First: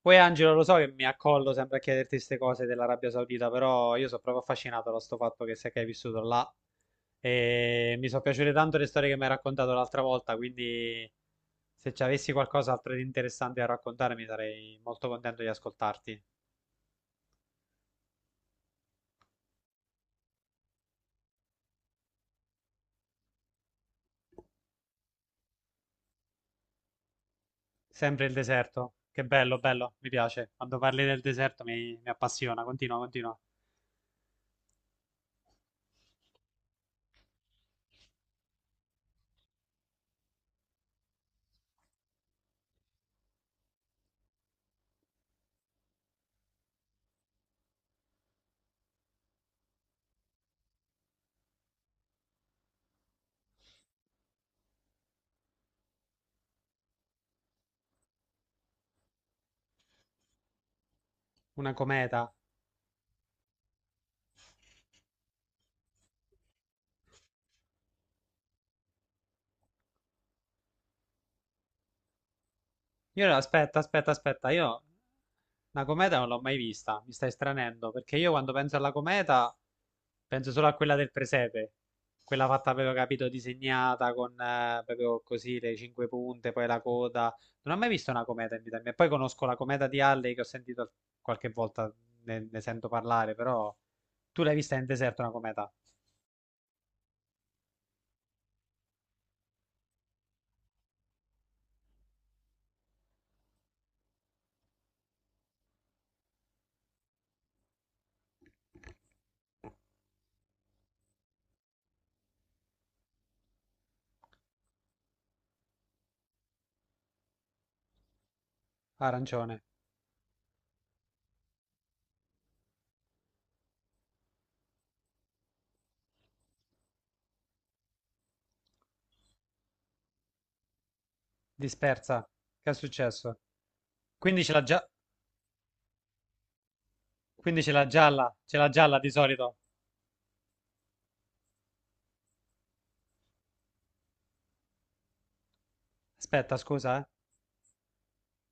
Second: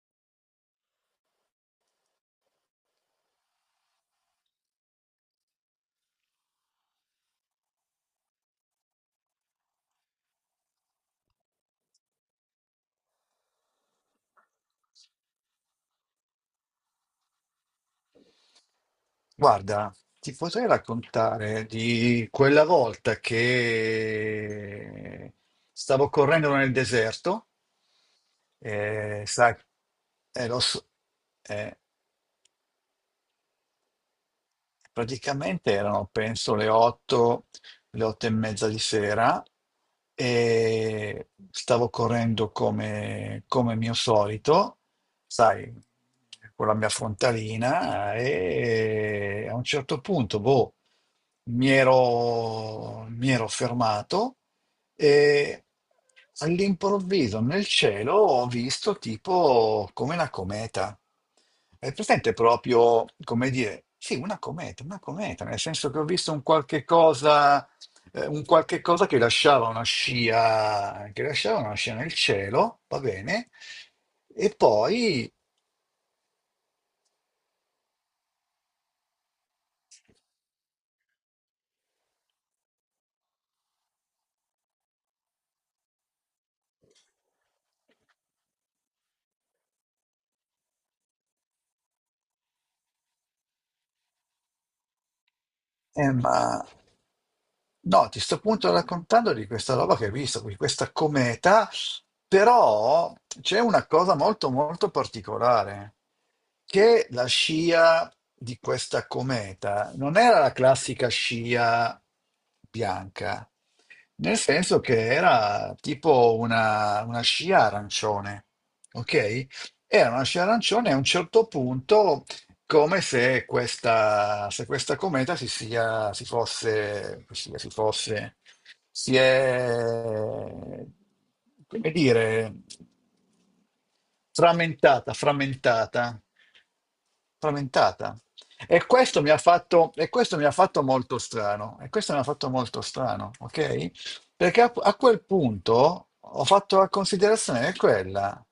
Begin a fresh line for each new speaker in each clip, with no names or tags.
Poi Angelo, lo so che mi accollo sempre a chiederti queste cose dell'Arabia Saudita, però io sono proprio affascinato da sto fatto che sei che hai vissuto là e mi sono piaciute tanto le storie che mi hai raccontato l'altra volta, quindi se ci avessi qualcos'altro di interessante da raccontarmi sarei molto contento di ascoltarti.
Guarda, ti potrei raccontare di quella volta che stavo correndo nel deserto,
Sempre il deserto, che
sai,
bello, bello, mi
e
piace.
lo
Quando
so-
parli del deserto
eh,
mi appassiona, continua, continua.
praticamente erano penso le 8, le 8 e mezza di sera e stavo correndo come mio solito, sai, con la mia frontalina e a un certo punto, boh, mi ero fermato e all'improvviso nel cielo ho visto tipo come una cometa.
Una
È
cometa.
presente proprio, come dire, sì, una cometa, nel senso che ho visto un qualche cosa che lasciava una scia, che lasciava una scia nel cielo, va
Io no,
bene,
aspetta, aspetta, aspetta,
e
io
poi,
una cometa non l'ho mai vista, mi stai stranendo, perché io quando penso alla cometa penso solo a quella del presepe, quella fatta, avevo capito, disegnata con proprio così le cinque punte, poi la coda. Non ho mai visto una cometa in vita mia. Poi conosco la cometa di Halley che ho sentito qualche volta, ne sento parlare, però tu l'hai vista in deserto una cometa?
ma no, ti sto appunto raccontando di questa roba che hai visto, di questa cometa, però c'è una cosa molto molto particolare, che la scia di questa cometa non era la classica scia bianca, nel senso che era tipo una scia arancione, ok?
Arancione,
Era una scia arancione e a un certo punto come se se questa cometa si sia, si fosse, si fosse, si è, come
dispersa,
dire,
che è successo? Quindi ce l'ha già,
frammentata, frammentata,
quindi
frammentata.
ce l'ha
E
gialla di
questo mi ha
solito.
fatto, e questo mi ha fatto molto strano, e questo mi ha fatto molto strano, ok? Perché a quel punto ho
Aspetta,
fatto la
scusa, eh.
considerazione che quella.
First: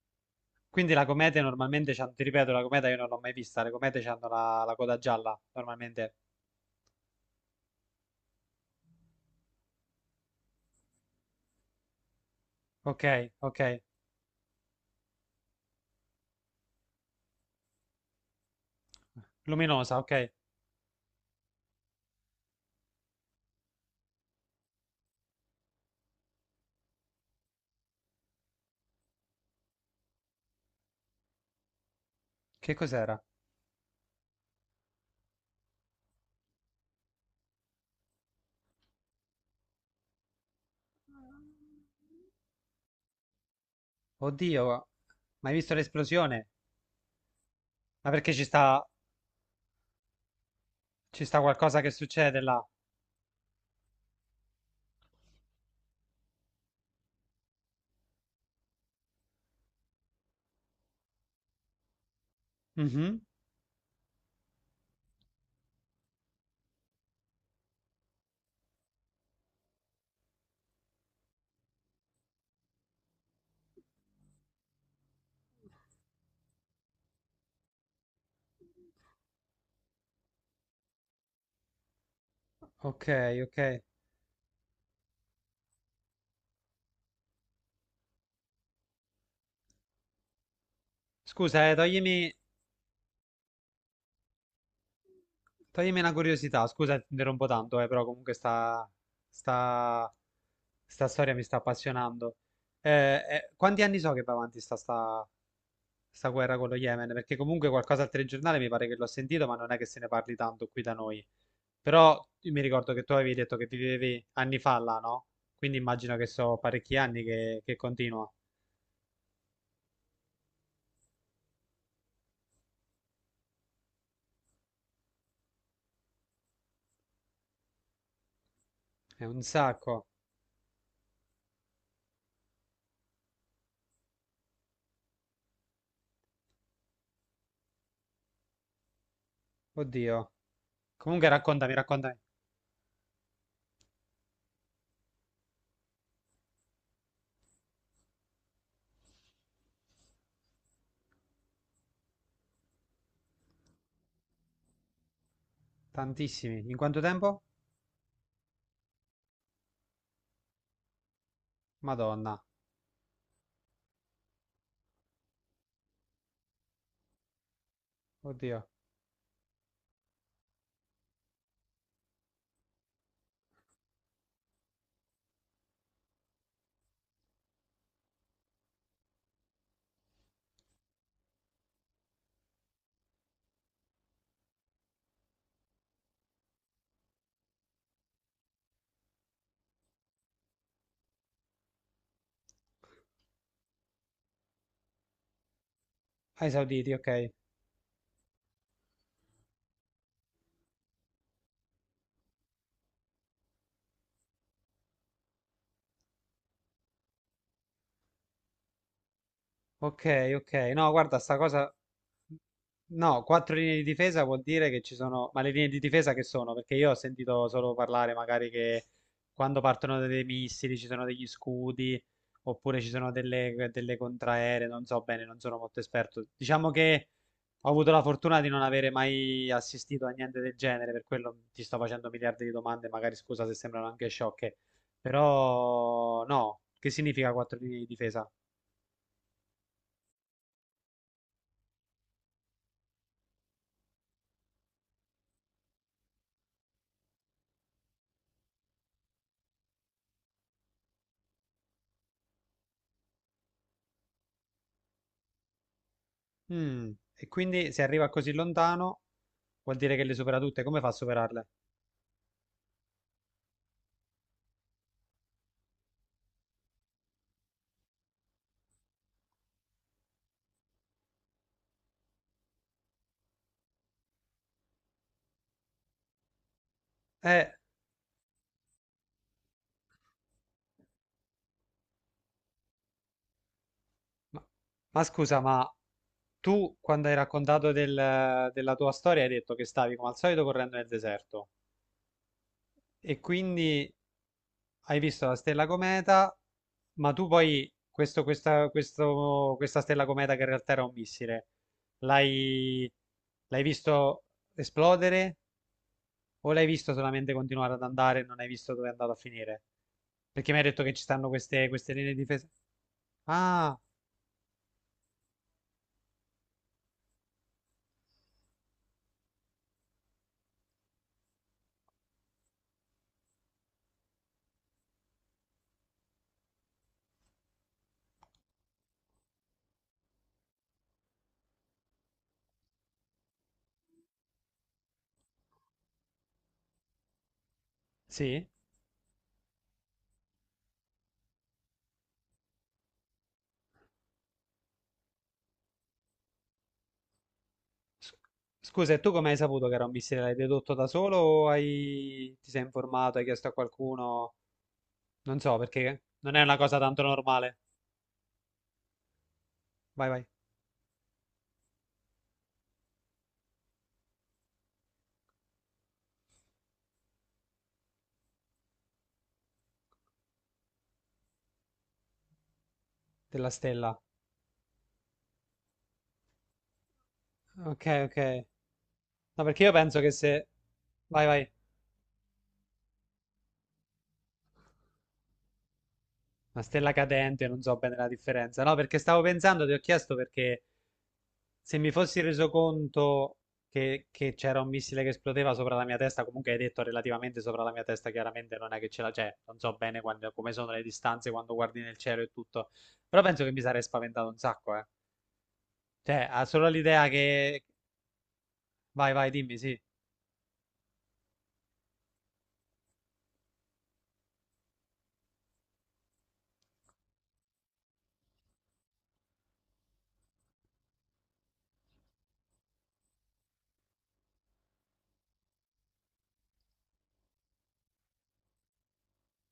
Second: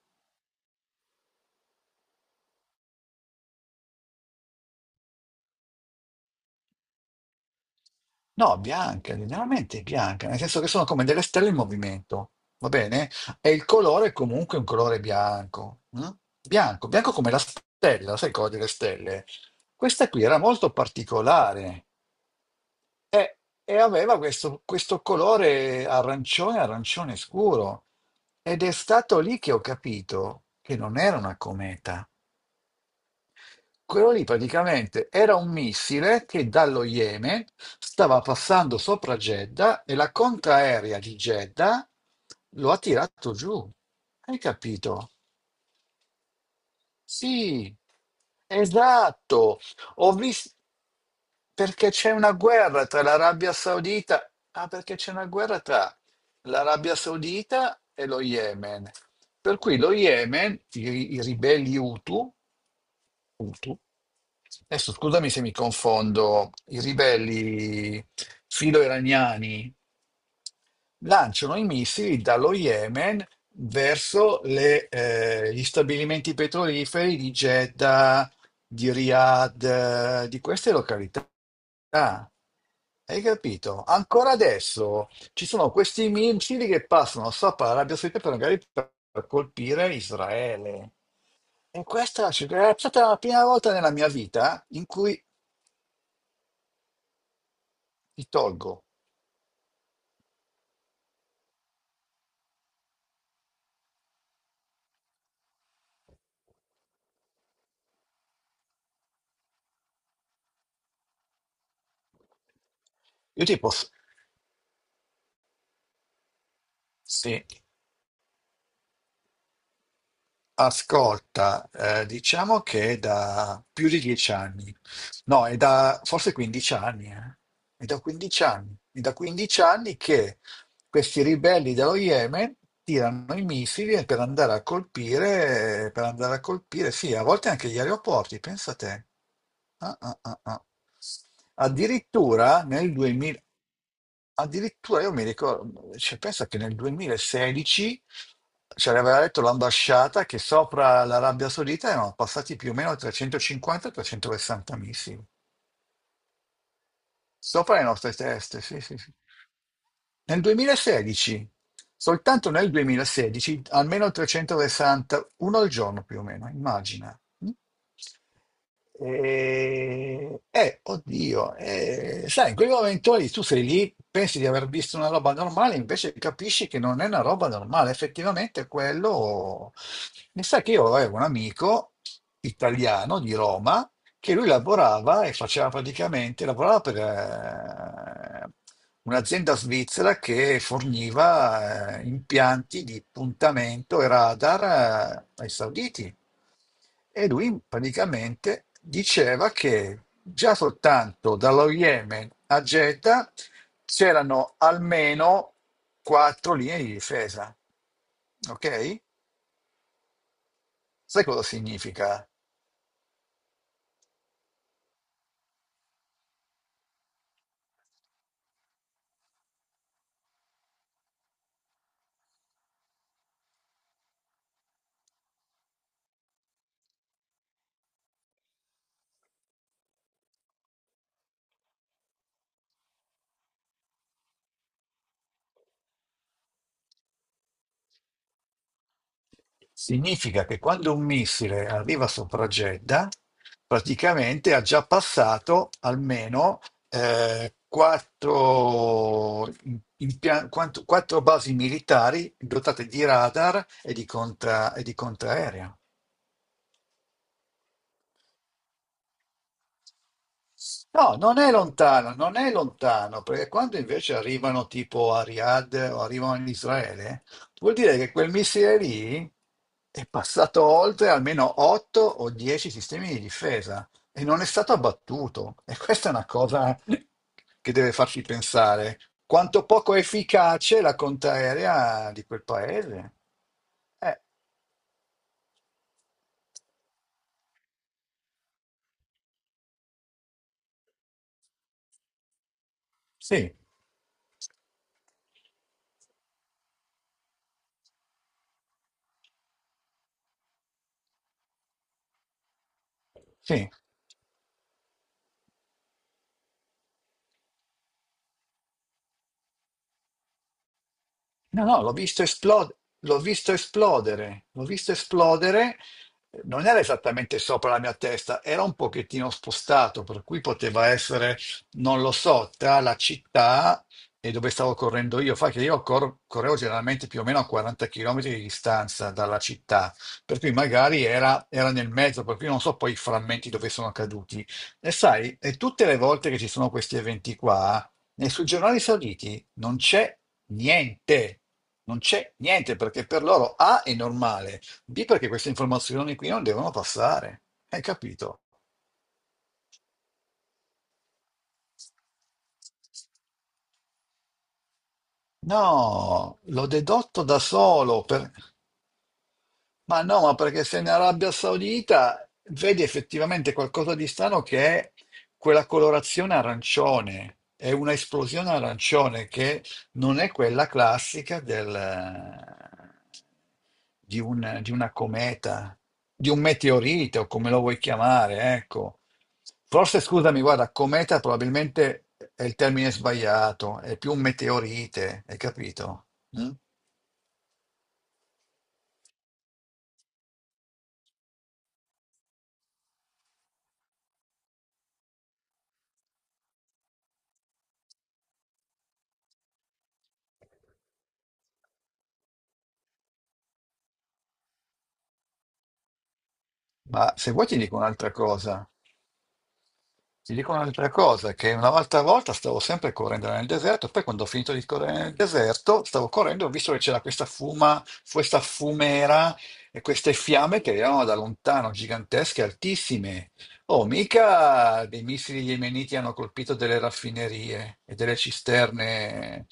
Quindi la comete normalmente c'ha, ti ripeto, la cometa io non l'ho mai vista, le comete hanno la coda gialla, normalmente.
No, bianche, generalmente bianca, nel senso che sono come delle stelle in movimento, va
Ok,
bene? E il
ok.
colore è comunque un colore bianco, mm? Bianco, bianco come la stella, sai cosa delle stelle?
Luminosa,
Questa
ok.
qui era molto particolare e aveva questo colore arancione, arancione scuro. Ed è stato lì che ho capito che non era una cometa.
Che cos'era?
Quello lì praticamente era un missile che dallo Yemen stava passando sopra Jeddah e la contraerea di Jeddah lo ha tirato giù. Hai
Oddio,
capito?
ma hai visto l'esplosione?
Sì,
Ma perché
esatto. Ho visto
ci sta qualcosa che
perché c'è una
succede là?
guerra tra l'Arabia Saudita. Ah, perché c'è una guerra tra l'Arabia Saudita e lo Yemen. Per cui lo Yemen, i ribelli Hutu,
Mhm.
punto. Adesso scusami se mi confondo, i ribelli filo-iraniani lanciano i missili dallo Yemen verso gli stabilimenti petroliferi di Jeddah, di Riyadh, di queste località.
Ok,
Hai
ok.
capito? Ancora adesso ci sono questi missili che passano sopra l'Arabia Saudita per magari per colpire Israele.
Scusa,
E questa
toglimi,
cioè, è stata la prima volta nella mia vita in cui
toglimi una curiosità, scusa, ti interrompo tanto, però
ti
comunque
tolgo.
sta, sta storia mi sta appassionando. Quanti anni so che va avanti sta guerra con lo Yemen, perché comunque qualcosa al telegiornale mi pare che l'ho sentito, ma non è che se ne parli tanto qui da noi. Però io mi ricordo che tu avevi
Io
detto che
tipo, s-
vivevi anni fa là, no? Quindi immagino che so parecchi anni
sì.
che continua.
Ascolta, diciamo che è da più di 10 anni, no, è da forse 15 anni, eh. È da 15 anni, è da
È un
15 anni
sacco.
che questi ribelli dello Yemen tirano i missili per andare a colpire, per andare a colpire, sì, a volte anche gli aeroporti, pensa te. Ah, ah,
Oddio.
ah, ah.
Comunque raccontami, raccontami.
Addirittura nel Addirittura io mi ricordo, cioè, pensa che nel 2016 ci aveva detto l'ambasciata che sopra l'Arabia Saudita erano passati più o meno 350-360 missili,
Tantissimi. In quanto tempo?
sopra le nostre teste, sì, sì, sì. Nel 2016,
Madonna.
soltanto nel 2016, almeno 360, uno al giorno più o meno, immagina. Mm?
Oddio.
E, oddio, sai, in quel momento lì tu sei lì, pensi di aver visto una roba normale, invece capisci che non è una roba normale. Effettivamente quello... Mi sa che io avevo un amico italiano di Roma che lui lavorava e faceva praticamente, lavorava per un'azienda svizzera che forniva impianti di puntamento e radar ai sauditi.
Ai Sauditi,
E
ok.
lui praticamente diceva che già soltanto dallo Yemen a Jeddah c'erano almeno quattro linee di difesa. Ok?
Ok, ok. No, guarda,
Sai
sta
cosa
cosa...
significa?
No, quattro linee di difesa vuol dire che ci sono... Ma le linee di difesa che sono? Perché io ho sentito solo parlare magari che quando partono dei missili ci sono degli scudi, oppure ci sono delle contraeree, non so bene, non sono molto esperto. Diciamo che ho avuto la fortuna di non avere mai assistito a niente del genere, per quello ti sto facendo miliardi di domande, magari scusa se sembrano anche sciocche. Però no, che significa quattro linee di difesa?
Significa che quando un missile arriva sopra Jeddah, praticamente ha già passato almeno quattro, im- impia- quanto- quattro basi militari dotate di radar e di contraerea.
Mm, e quindi se arriva così lontano vuol dire che le supera tutte. Come fa a
No, non
superarle?
è lontano, non è lontano, perché quando invece arrivano tipo a Riyadh o arrivano in Israele, vuol dire che quel missile lì è passato oltre almeno 8 o 10 sistemi di difesa e non è stato abbattuto. E questa è una cosa
Eh,
che deve farci pensare. Quanto poco efficace è la contraerea di quel paese? Eh,
ma, ma scusa, ma tu quando hai raccontato della tua storia hai detto che stavi come al solito correndo nel deserto e
sì,
quindi hai visto la stella cometa, ma tu poi questa stella cometa che in realtà era un missile, l'hai l'hai
sì.
visto esplodere? O l'hai visto solamente continuare ad andare e non hai visto dove è andato a finire? Perché mi hai detto che ci stanno
No, no,
queste
l'ho
linee di
visto
difesa.
esplodere, l'ho visto
Ah,
esplodere, l'ho visto esplodere, non era esattamente sopra la mia testa, era un pochettino spostato, per cui poteva essere, non lo so, tra la città e dove stavo correndo io. Fa che io correvo generalmente più o meno a 40 km di distanza dalla città, per cui magari era nel mezzo, per cui non so poi i frammenti dove sono caduti. E sai, e tutte le volte che ci sono questi eventi qua, nei
sì?
suggerolari sauditi non c'è niente, non c'è niente perché per loro A è normale, B perché queste informazioni qui non devono passare. Hai
S-
capito?
Scusa, e tu come hai saputo che era un missile? L'hai dedotto da solo o hai... ti sei informato, hai chiesto a qualcuno? Non so,
No,
perché non è una
l'ho
cosa tanto
dedotto da
normale.
solo. Ma
Vai,
no,
vai,
ma perché se in Arabia Saudita vedi effettivamente qualcosa di strano che è quella colorazione arancione, è una esplosione arancione che non è quella classica
della stella.
di una cometa, di un meteorite o come lo vuoi
Ok, ok.
chiamare, ecco.
No, perché io penso
Forse,
che
scusami,
se...
guarda, cometa
Vai, vai.
probabilmente è il termine sbagliato, è più un meteorite, hai capito? Mm?
Una stella cadente, non so bene la differenza. No, perché stavo pensando, ti ho chiesto perché se mi fossi reso conto che c'era un missile che esplodeva sopra la mia testa, comunque hai detto relativamente sopra la mia testa, chiaramente non è che ce la c'è, non so bene come sono le distanze quando guardi nel cielo e tutto, però penso che mi sarei spaventato un sacco, eh. Cioè, ha solo l'idea
Ma se vuoi ti
che...
dico un'altra cosa.
Vai, vai, dimmi, sì,
Ti dico un'altra cosa, che una volta a volta stavo sempre correndo nel deserto, poi quando ho finito di correre nel deserto, stavo correndo, ho visto che c'era questa fumera e queste fiamme che erano da lontano, gigantesche, altissime. Oh, mica dei missili yemeniti hanno colpito delle raffinerie e delle cisterne.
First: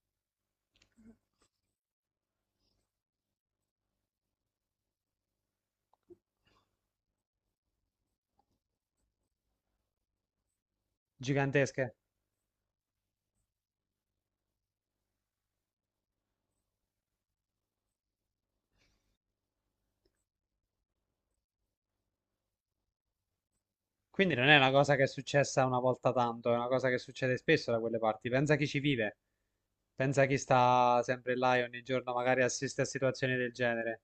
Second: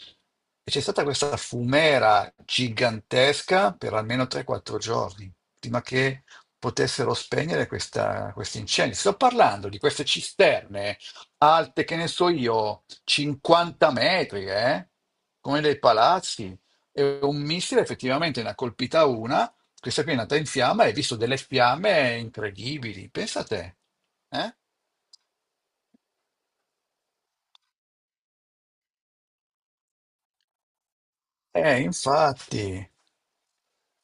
E c'è stata questa fumera gigantesca per almeno 3-4 giorni, prima che potessero spegnere questi incendi. Sto parlando di queste cisterne alte,
gigantesche.
che ne so io, 50 metri, eh? Come dei palazzi. E un missile effettivamente ne ha colpita una, questa qui è nata in fiamma e hai visto delle fiamme incredibili. Pensa a te.
Quindi non
Eh,
è una cosa che è successa una volta tanto, è una cosa che succede spesso da quelle parti. Pensa a chi ci vive, pensa a chi sta sempre là e
Eh,
ogni giorno magari assiste a
infatti.
situazioni del genere.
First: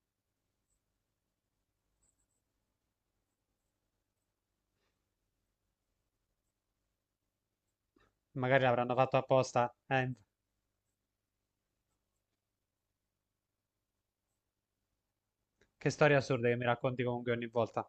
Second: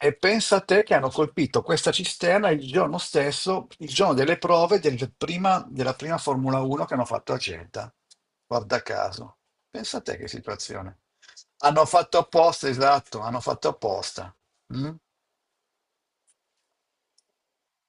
E pensa a te che hanno colpito questa cisterna il giorno stesso, il giorno delle prove della prima Formula 1 che hanno fatto a Jeddah.
Magari
Guarda
l'avranno fatto
caso.
apposta,
Pensa a te che situazione. Hanno fatto apposta, esatto, hanno fatto apposta. Mm?
che storie assurde che mi racconti comunque ogni volta.